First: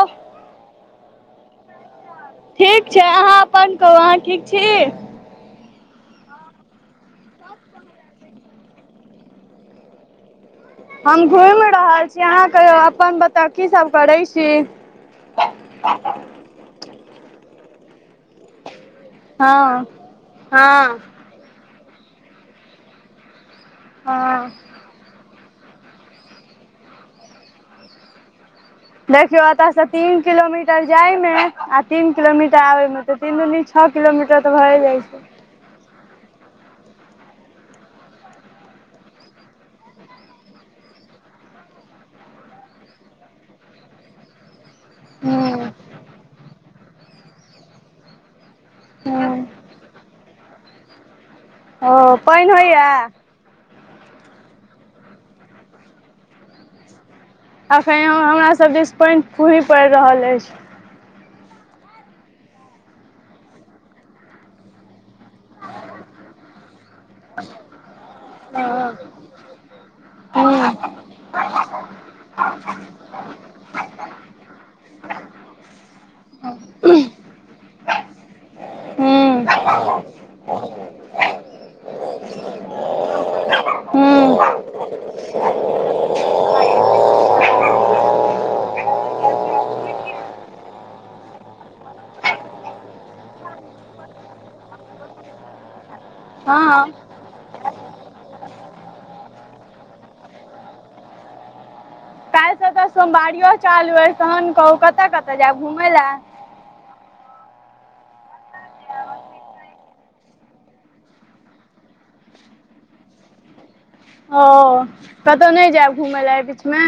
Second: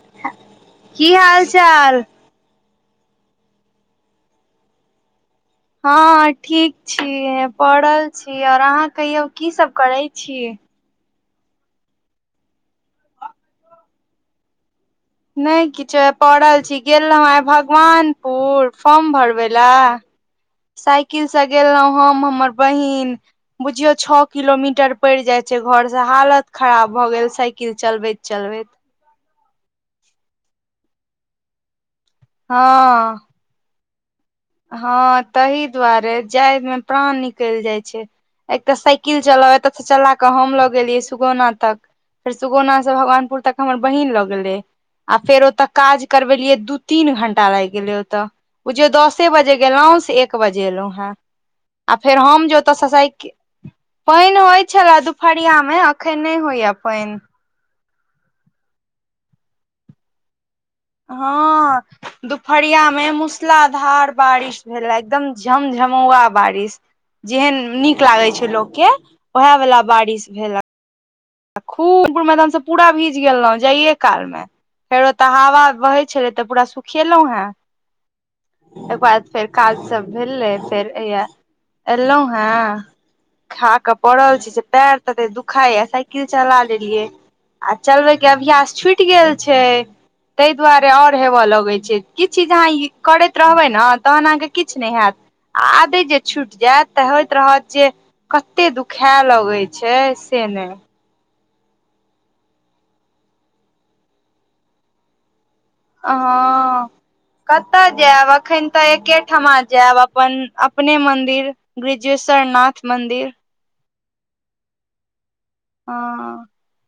ओ की हाल चाल। ठीक छै अहाँ अपन कहू अहाँ ठीक छी। हँ ठीक छी पड़ल छी आओर अहाँ कहियौ की सभ करै छी। हम घुमि रहल छी अहाँ कहियो अपन बता की सब करै छी। नै किछो पड़ल छी गेल रहौ आइ भगवानपुर फाॅम। घरबला हँ हँ साईकिल से गेलहु हम, हमर बहिन, बुझियौ छ हँ किलोमीटर पैड़ जाय छै घर से हालत खराब भऽ गेल साईकिल चलबैत चलबैत। देखियौ एतय से तीन किलोमीटर जाय में आ तीन किलोमीटर आबे में हँ तऽ तीन दूनी छ किलोमीटर तऽ भए जाइ छै हँ तहि दुआरे जाय मे प्राण निकलि जाइ छै। एक तऽ साइकिल चलाउ एतऽ से त चला कऽ हम ल गेलियै सुगौना तक। फेर सुगौना से भगवानपुर तक हमर बहिन लऽ गेलै आ फेर ओतय हूँ काज करबेलियै दू तीन घंटा लागि गेलै ओतय, बुझियौ दस हूँ बजे गेलहुँ से एक बजे एलहुँ हेँ आ ओ फेर हम पानि जे ओतऽ होइया से साईकिल पाइन होई छले दुपहरियामे अखन नै होइये पाइन। अखन हमरा सब दिस पाइन फुही पड़ि रहल अछि। हँ दुपहरिया में मूसलाधार बारिश भेले, एकदम झमझमौआ बारिश, जेहन नीक लागे छै लोक के ओहे वला बारिश हूँ भेले। आ खूब एकदम से पूरा भीज गेलहुँ, जाइए कालमे। फेरो ओतऽ हवा बहै छलै तऽ पूरा सुखेलहुॅं हें। ओकर बाद फेर काज सब भेल रहै फेर एलौं। एलहुँ हें, खा हूँ कऽ पड़ल छी हूँ से पैर तत्ते दुखाइ, साइ किल चला लेलियै आ चलबै के अभ्यास छुटि गेल छै। ताहि दुआरे आओर होबय लगै छै, किछु जे अहाँ करैत रहबै ने तहन अहाँके किछु नहि हैत। आदति जे छुटि जायत हँ तऽ, होइत रहत जे, कते दुखाय लगै छै, से नहि। काल्हिसँ सोमवारियो चालू अछि, तहन कहू, कतऽ कतऽ तऽ जायब घुमै ले आ हां। कतऽ जायब, अखन तऽ एकेठमा जायब, अपन, अपने मन्दिर। ब्रिजेश्वरनाथ मन्दिर ओ, कतहु नहि जायब घुमय हँ ले अए बीचमे।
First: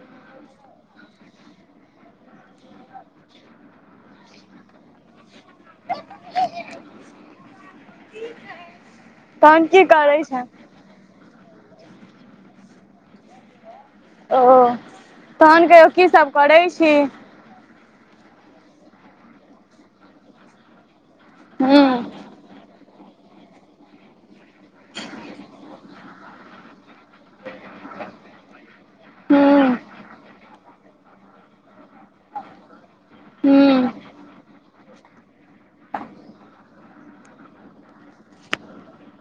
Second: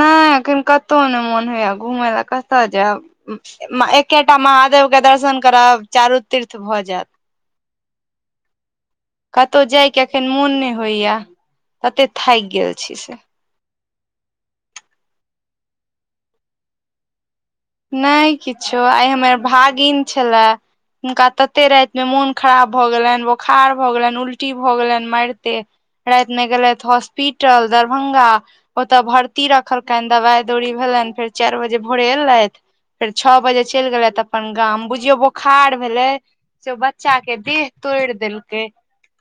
नहि, एखन कतहु नहि मोन होइये घुमय लए, कतय जायब। एकेटा महादेव के दर्शन करब, चारू तीर्थ भऽ जायत। ठीक है। कतहु जायके एखन मोन नहि होइये, तते थाकि गेल छी से। ओ, तहन कहियौ की सब करै छी। नै किछो, आइ हमर भागिन छले हुनका तते हूँ राति में मोन खराब भऽ गेलनि, बोखार भऽ गेलनि, उल्टी भऽ गेलनि, मारिते राति मे गेलथि हॉस्पिटल, दरभंगा ओतऽ भर्ती हूँ रखलकैन, दवाई दौरी भेलनि, फेर चारि बजे भोरे एलथि फेर छओ बजे हूँ चलि गेलैथ अपन गाम, बुझियो बोखार भेलै से बच्चा के देह तोड़ि देलकै,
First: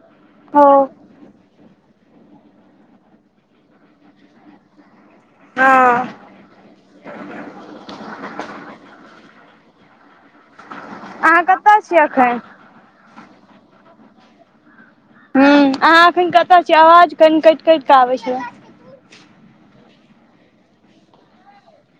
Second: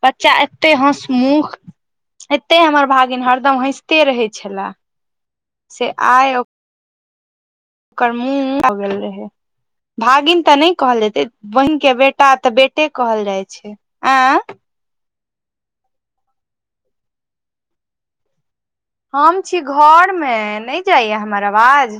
बच्चा ओ एते हंसमुख एते हमर भागिन हरदम हंसिते रहै छले, से हँ आइ ओकर मुंह भ गेल रहै, भागिन तऽ नहि कहल जेतै, अहाँ बहिन कतय के छी बेटा एखन तऽ बे टे कहल जाइ छै, आंय अहाँ एखन कतऽ छियै, आवाज कनि कटि कटि कऽ आबै छै। हम छी घरमे, नहि जाइये हमर आवाज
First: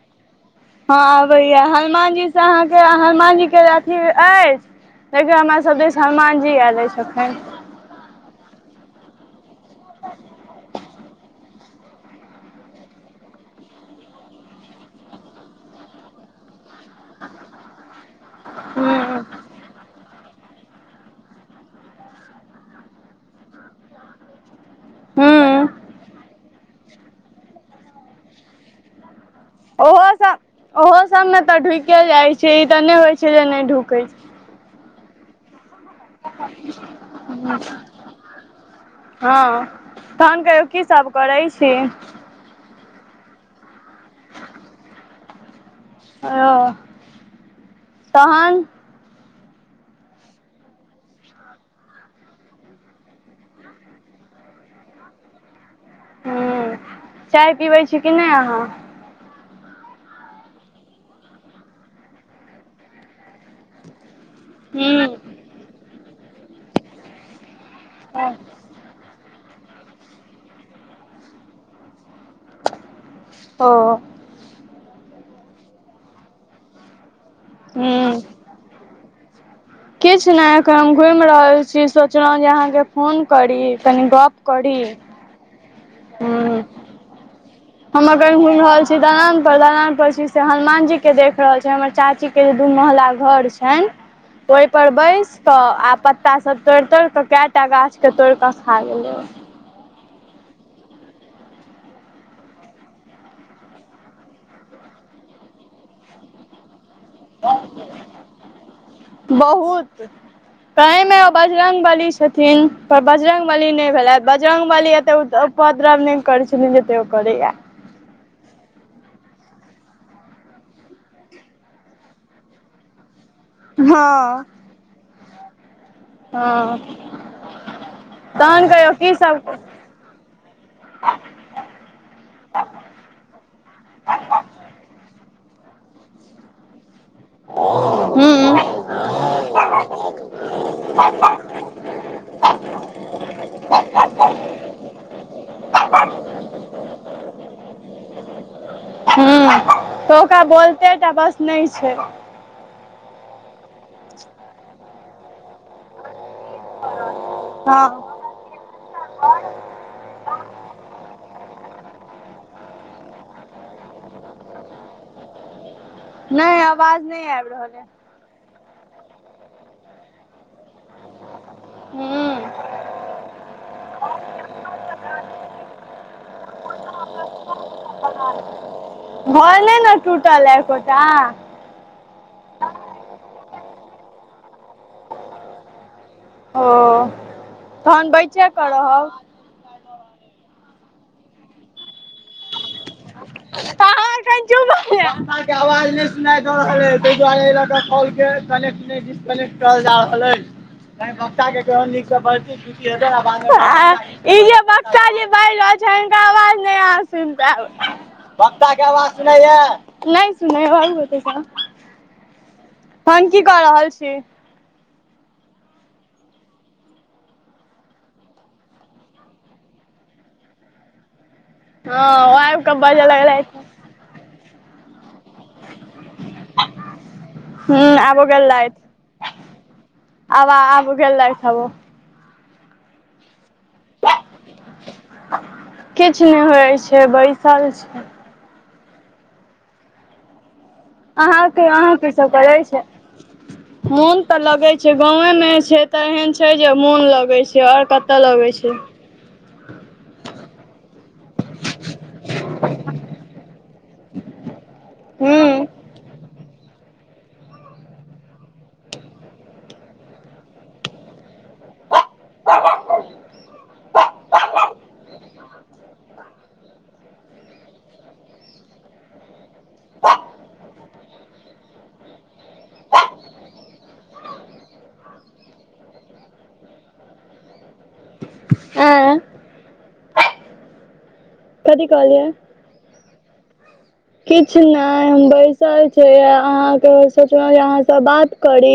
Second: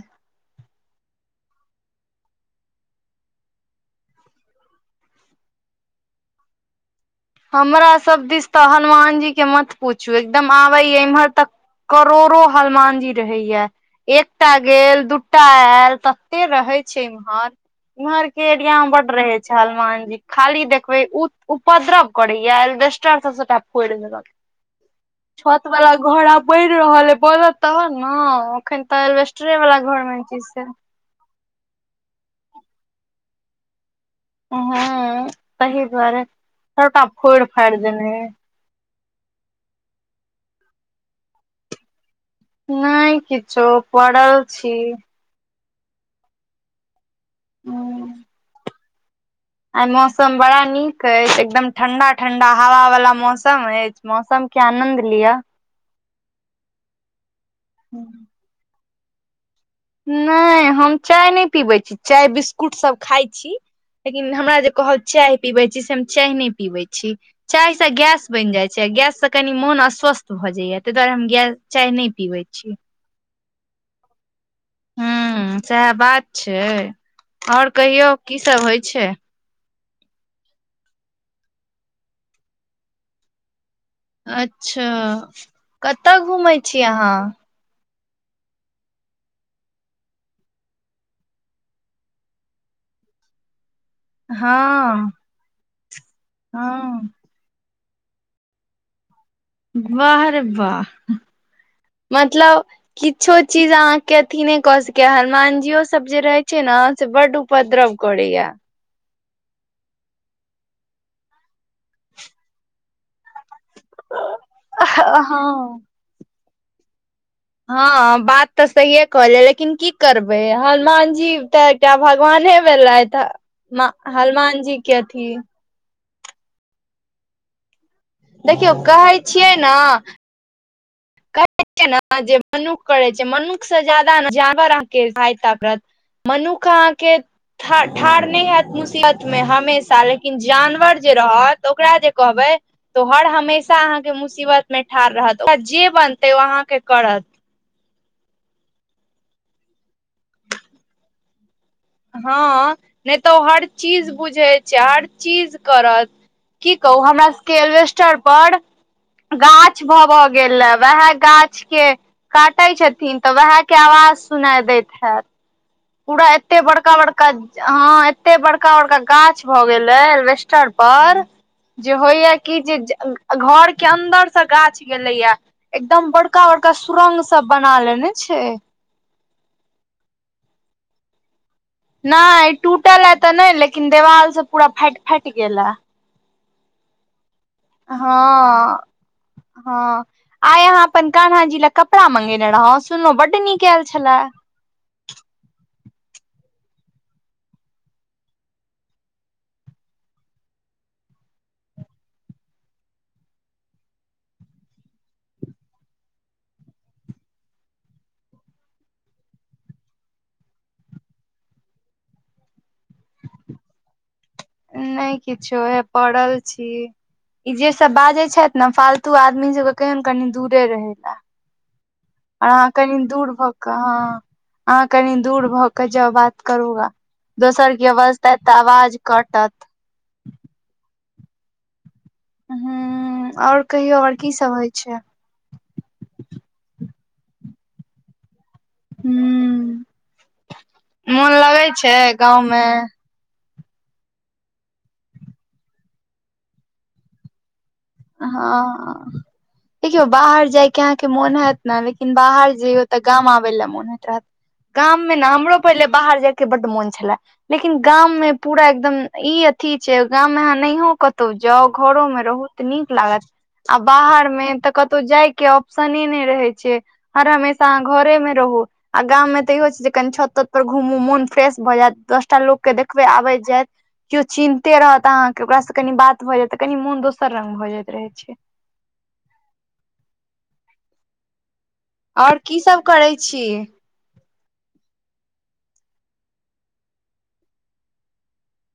हँ अबैया, हनुमान जी से अहाँके, हनुमान जी के अथी अछि। देखयो हमरा सब दिस, हनुमान जी आयले अछि अखन,। हमरा सब दिस तऽ हनुमान जी के मत पूछू, एकदम आबे य, इम्हर तक, करोड़ो हनुमान जी रहेया ह। एकटा गेल, दूटा आयल तते रहै छै इम्हर। इम्हर के एरिया मे बड हूँ रहे छै हनुमान जी, खाली देखबे, उ उपद्रव। कोरैया, एलॉबस्टर सब सबटा फोर देलक। हूं। छत वाला घर आब बनि रहल एइ, बोनत तहन ने, एखन तऽ एलवेस्टरे वला घर मे छी से मौसम मे तऽ ढुक जाय छै, ई तऽ ने होय छै जे, नहि ढुके छै,। हँ, तहि दुआरे, सबटा फोड़ फाड़ि देने अई। हँ तहन कहियौ की सब करै छी। नई किछो, पड़ल छी। ओ हूँ तहन। आइ मौसम बड़ा नीक अछि, एकदम ठंडा ठंडा हवा वाला मौसम अछि। मौसम के आनन्द लिय। हूँ चाय पीबै छी कि नई अहाँ। नहि, हम चाय नहि पीबै छी, चाय बिस्कुट सब खााय छी, लेकिन हमरा। जे कहब, हूँ चाय पीबै छी, से हम चाय नहि पीबै छी,। चायसँ गैस बनि जाइत छै, गैससँ कनि मोन अस्वस्थ भऽ जाइया, ताहि दुआरे हम गैस। चाय नहि पीबै छी। ओ। हं, सएह बात छै, आओर कहियौ, हूँ की सब होइ छै। किछु नहि, एखन हम घुमि रहल छी, सोचलहुँ जे अहाँके। फोन करी, कनी गप करी। तऽ,। कतअ घुमै हूँ छी अहाँ? हम अखन घुम रहल छी दलान पर, दलान पर छी से हनुमान जी के देख रहल छी, हमर चाची के जे दू महला घऽर छनि ओहि पर हँ बैस कऽ आ पत्ता सब तोड़ि- तोड़ि हँ कऽ कै टा गाछ के तोड़िकऽ खा गेलै। वाह रे वाह मतलब किछो चीज अहाँके अथी नहि कऽ सकै। हनुमानजियो सब जे रहै छै ने से बड उपद्रव करैये। बहुत। ताहि में ओ बजरंग बली छथिन पर बजरंग बली ने बजरंग बली एते हँ उपद्रव नहि करै छल जते ओ करैया। हँ बात तऽ सहिए कहलिये लेकिन की करबै हनुमान जी तऽ एकटा भगवाने भेलथ हँ हनुमान जी के अथी हँ, तहन देखियौ कहियौ की कहै सब छियै ने कहै छै ने जे मनुख करै छै, मनुख से जादा ने जानवर अहाँके सहायता करत। मनुख अहाँके ठाढ़ हूँ नहि हऽत हूँ मुसीबत मे हमेशा, लेकिन जानवर जे रहत ओकरा जे कहबै तऽ हर हमेशा अहाँके मुसीबतमे ठाढ़ रहत। ओकरा जे बनतै ओ अहाँके करत। हुं तऽ ओकरा बोलते टा बस नहि छै। हँ नै त ओ हर चीज बुझै छै हर चीज करत की कहू हमरा सबके हँ एलबेस्टर पर गाछ भ भ गेल हें वएह गाछ के काटै छथिन त उएह के आवाज सुनाय दैत हैत पूरा एते नहि बड़का आवाज बड़का नहि आबि रहल अइ हँ एते बड़का-बड़का गाछ भ गेल आए ऐलवेस्टर पर जे होइया कि हूँ जे घर के अन्दर से गाछ गेले या एकदम बड़का बड़का सुरंग सब बना लेने छै घर नै ने टूटल ऐ एकोटा नै टूटल ए त नै लेकिन देवाल सब पूरा फाटि फाटि गेल हें ओ तहन बैचे क हँ रहब हँ आइ अहाँ अपन कान्हा जी ल कपड़ा मंगेने रहौ सुनलहु बड्ड नीक आयल अहाँ छले एखन चुप भ जाऊ पंखा के आवाज नै सुनाय द रहल अछि ताहि दुआरे ल के कॉल के कनेक्ट कनेक्ट करल जा रहल अछि तै बच्चा के नीक से बजती खुशी हेतै ने बाद में ई जे बच्चा जे बाजि रहल छै हिनकर आवाज नै अहाँ सुनि पैयब बच्चा के आवाज सुनै य मरू अते से तनह की क रहल छी नै किछो हेय पड़ल छी ई जे सब बाजे छथि ने फालतू आदमी सब के केयोन कनि दूरे रहय ले हँ ओ आबि अहाँ कऽ कनी बाजऽ दूर भ लगलथि क हॅं हाँ कनी दूर भ क के जाउ बात करूग दोसर हुं के आबो बजतै त गेलथि। आवाज कटत आब आब गेलैथ ओ हम्म हम्म आओर कहियौ आओर की सब होइ छै किछ नै होइ छै बैसल छियय हम्म अहाँ कहियो अहाँ की सब करै छै मोन त लगैत छै गाॅंवे मे छै त एहन छै जे मोन लगैत छै आर हँ देखियौ बाहर जाइ के अहाँ के मोन होयत ने लेकिन बाहर जइयौ त गाम आबय लए मोन होइत रहत गाम मे ने हूँ हमरो पहिले बाहर जायके बड मोन छलै लेकिन गाॅंम मे पूरा एकदम ई अथी छै गाॅंम मे अहाँ नहियो कतहु जाउ घरो मे रहू नीक लागत आ बाहर मे त कतौ जाय के ऑप्शने नै रहै छै हर हमेशा अहाँ घरे में रहू आ गाम मे त इहो छै जे कनि छत त त पर घूमू मोन फ्रेश भ जैत दसटा लोककेँ देखबै आबैत जैत केओ चिन्हते रहत अहाँ के ओकरासँ कनि बात भ जैत त कनि मोन दोसर रंग भ जाइत रहै छै ऐ कथी कहलियै और की सब करै छी किछ नै हम बैसल छी अहाँ के सोचलो जे अहाँ सँ बात करी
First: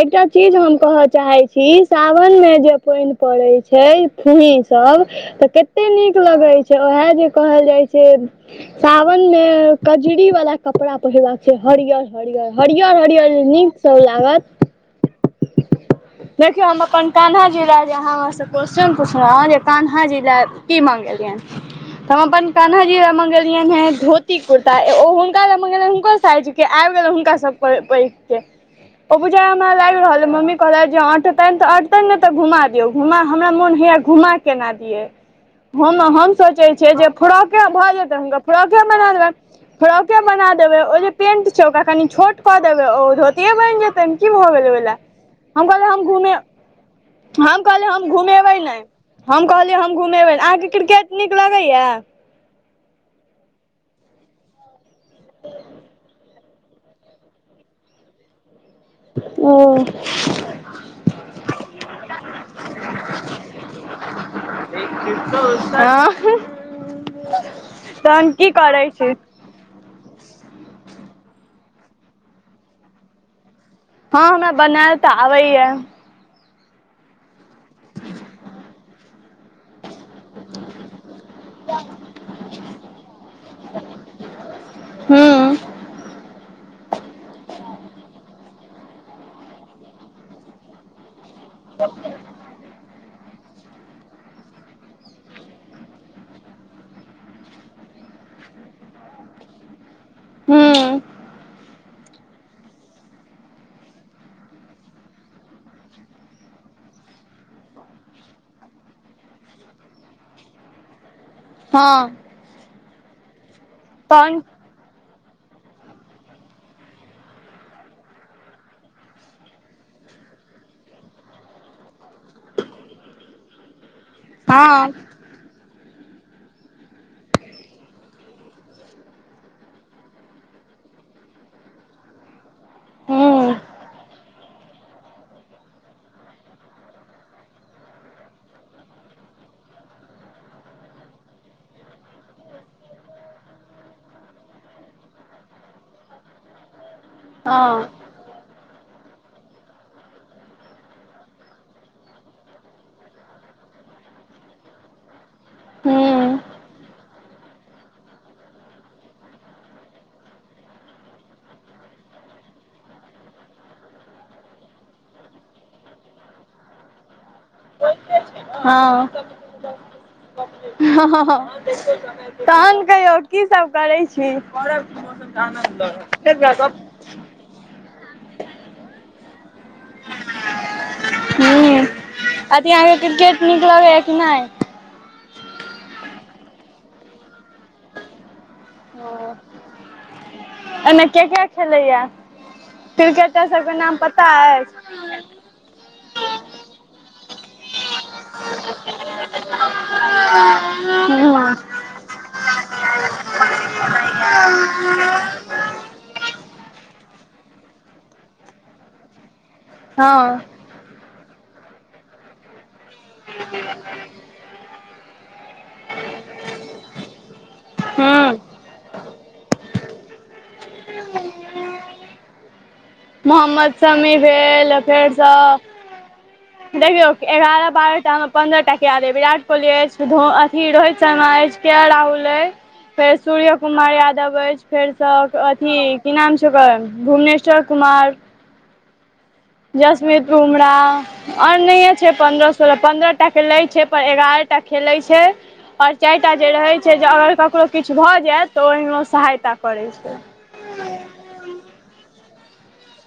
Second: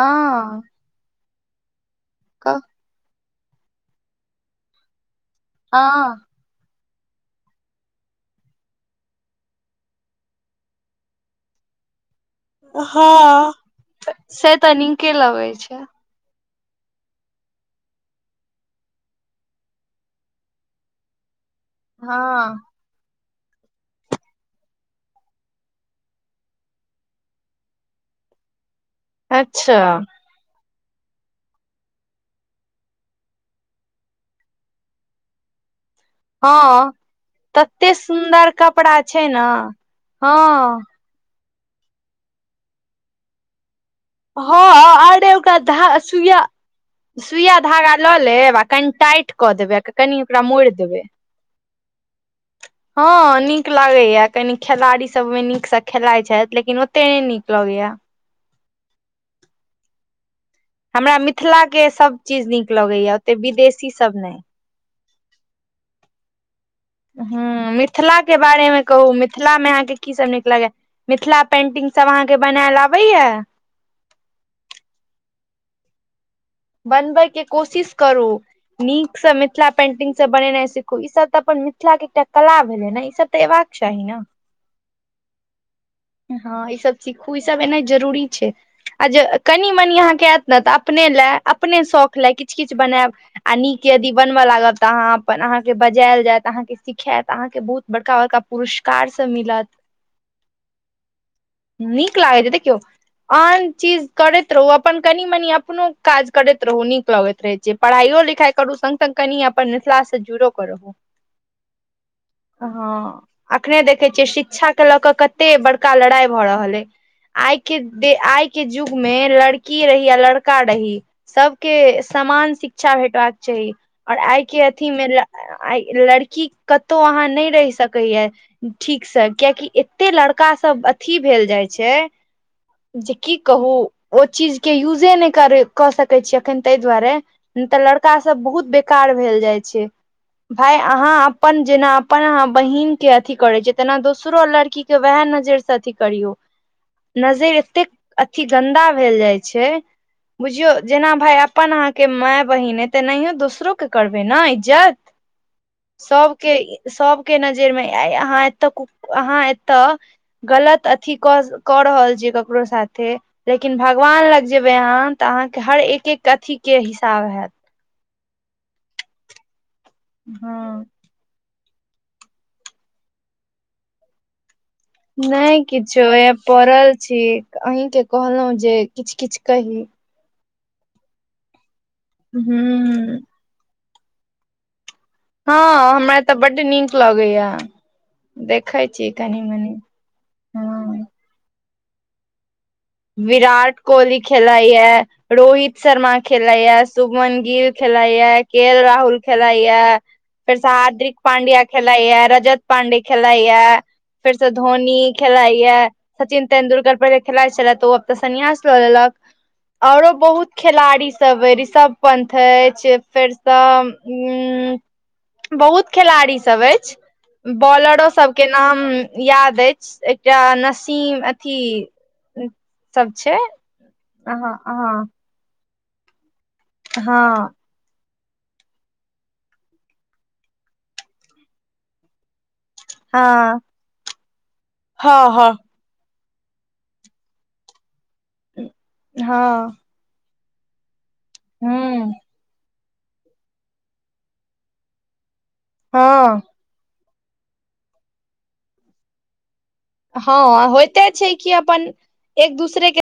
एकटा चीज हम कह चाहै छी सावन मे क जे पइन पड़ै छै फुही सब त कते नीक हँ लगै छै उएह जे कहल जाइ छै साउ वन मे कजरी वाला कपड़ा पहिरबाक चाही हरियर हरियर हरियर हरियर हँ नीक सब लागत से तऽ नीके लगै छै देखियौ हम अपन कान्हा जी लै जे अहाँ हमरासँ क्वेश्चन पुछलो हँ जे कान्हा जी लै की मंगेलियैँन त हम अपन हँ कान्हा जी लै मंगेलियनि हैं धोती, कुर्ता ए ओ हुनका लै मंगेलियनि हुनकर साइज के आबि गेलैन हुनका स पै पैघके। ओ बूझाइयै हमरा अच्छा लागि रहल अइ मम्मी कहलथि जे अटतनि तऽ अटतनि नै तऽ घुमा दियौ, घुमा हमरा मोन होइया घुमा केना दियै हम हम सोचै हँ छियै जे फ्रॉके भऽ तते जेतैन हुनका सुन्दर फ्रॉक बना कपड़ा छै देबैन, ने फ्रॉके बना देबै हँ ओ जे पेंट छै ओकरा कनि छोट कऽ देबै ओ धोतीेए बनि जेतैन। की भऽ गेलै ओइ लै हँ अरे ओकरा हम कहलियै धा हम घूमे सुइया सुइया हम कहलियै धागा हम लऽ घुमेबै लेब आ नै कनि टाइट हम कऽ देबै कहलियै आ हम कनि घुमेबै नै, ओकरा अहाँके मोड़ि देबै क्रिकेट नीक लगैयै? हँ नीक लगैयै कनी खेलाड़ी सब ओइमे नीकस खेलाइ छथि लेकिन ओते नहि नीक लगैयै। ओ हमरा मिथिला के सब चीज नीक लगैयै, ओते विदेशी सब नहि। एक तो सन, अंहह हूं मिथिला के बारे मे करै छी कहू मिथ मिथिला में अहाँ के की सब नीक लगैयै, मिथिला पेंटिंग सब अहाँ के बनैल अबैयै? हँ हमरा बनैल तऽ आबैयै। बनबै के कोशिश करू, नीकस मिथिला पेंटिग सब बनेनाइ सिखू ई सब त अपन मिथिला के एकटा कला भेलै न ई सब तऽ एबाक चाही न? हूँ हँ ई सब सीखू ई सब एनाइ जरूरी छै। आ जे कनि मनि अहाँके ऐत नै तऽ अपने लै अपने शौख लै किछ किछ बनैब। आ नीक यदि बनब लागब त अहाँ अपन अहाँके बजायल जायत अहाँके सिखैत अहाँके बहुत बड़का बड़का पुरुस्कार सब मिलत हूं नीक लागै छै देखियौ आन चीज करैत रहू अपन कनि मनी अपनो काज करैत रहू नीक लगैत रहै छै पढ़ाइयो लिखाई करू संग संग कनि अपन मिथिला स जुइड़ो कऽ रहू। हँ हँ, अखने देखै छियै तहन शिक्षाके लऽ कऽ कत्ते बड़का लड़ाई भऽ रहल अइ आइ के दे आइ के जुग में लड़की रही या लड़का रही सबके समान शिक्षा भेटबाक चाही आऔर आइ के हँ अथी में ल आइ लड़की कतौ अहाँ नहि रहि सकैया ठीकसै कियैकि एत्ते लड़का सब अथी भेल जाइ छै जे की हूँ कहू ओ चीज के यूजे नहि करै कऽ सकै छी अखैन तइ दुआरे नहि तऽ लड़का सब बहुत बेकार भेल जाइ छै। भाय अहाँ अपन जेना अपन अहाँ बहिन के अथी करै छीयै तेना दोसरो लड़की के वैहै नजरि स अथी करियौ। [unintelligible] नजरि एत्तेक अथी गन्दा भेल जाय छै बुझियौ जेना भाय अपन अहाँ के मैय बहिन अई तेनाहिये दोसरो के करबै न इज्जत [inaudible] हूँ सबके ई सबके नजरि में आइ अहाँ एतऽ कुक् अहाँ एतऽ गलत अथी कऽस रहल छीयै ककरो साथे लेकिन भगवान लंग जेबै अहां तऽ अहाँके हर एक एक अथीके हिसाब हैत। हँ हँ हं हं हं [unintelligible] तहन कहियौ की सब करै छी? [unintelligible] ठीक अहींके कहलहुँ जे किछ- किछ कही। ह अथी अहाँके हूँ क्रिकेट नीक लगैया कि नय। हँ हमरा तऽ बड्ड नीक लगैया देखै छी कनी -मनी। अईमे के के खेलैया। क्रिकेटर सबके विराट नाम कोहली पता अछि खेलाईया रोहित शर्मा खेलाईया सुभमन गिर। खेलाईया के राहुल खेलाईया। फेर स हाद्रिक पांड्या खेलाइया रजत पांडय खेलाइया। फेर स धोनी खेलाइया सचिन। तेंदुरकर पहिले खेलाइ छले तऽ ओब तऽ सन्यास लऽ लेलक, औरो हँ बहुत। खेलाड़ी सब अई ऋषभ पंथ अईछ फेर सब उ। बहुत खेलाड़ी सब अईछ बॉलरो हँ सबके। नाम याद अईछ एकटा नसीम अथी। सब छै। समी अहाँ भेल अहाँ फेर सँ, देखियौ हँ एगारह बारह टा मे। पन्द्रटा किया देबे विराट कोहली अईछ ध अथी रोहित शर्मा अईछ केएल राहुल अई। फेर सूर्य हँ कुमार यादव अईछ फेर सँ हँ अथी। की नाम छए ओकर भुवनेश्वर कुमार। हँ। जसपित बुमरा आनाहे छै हूँ पन्द्रह सो पन्द्रह। तक के ले छै पर एगारह टा खेले छै और चाइरटा हँ जे रहै छै। जे अगर ककरो किछ भऽ जायत तऽ ओहिमे सहायता करै छै। हँ होइते छै कीअपन एक दूसरे के।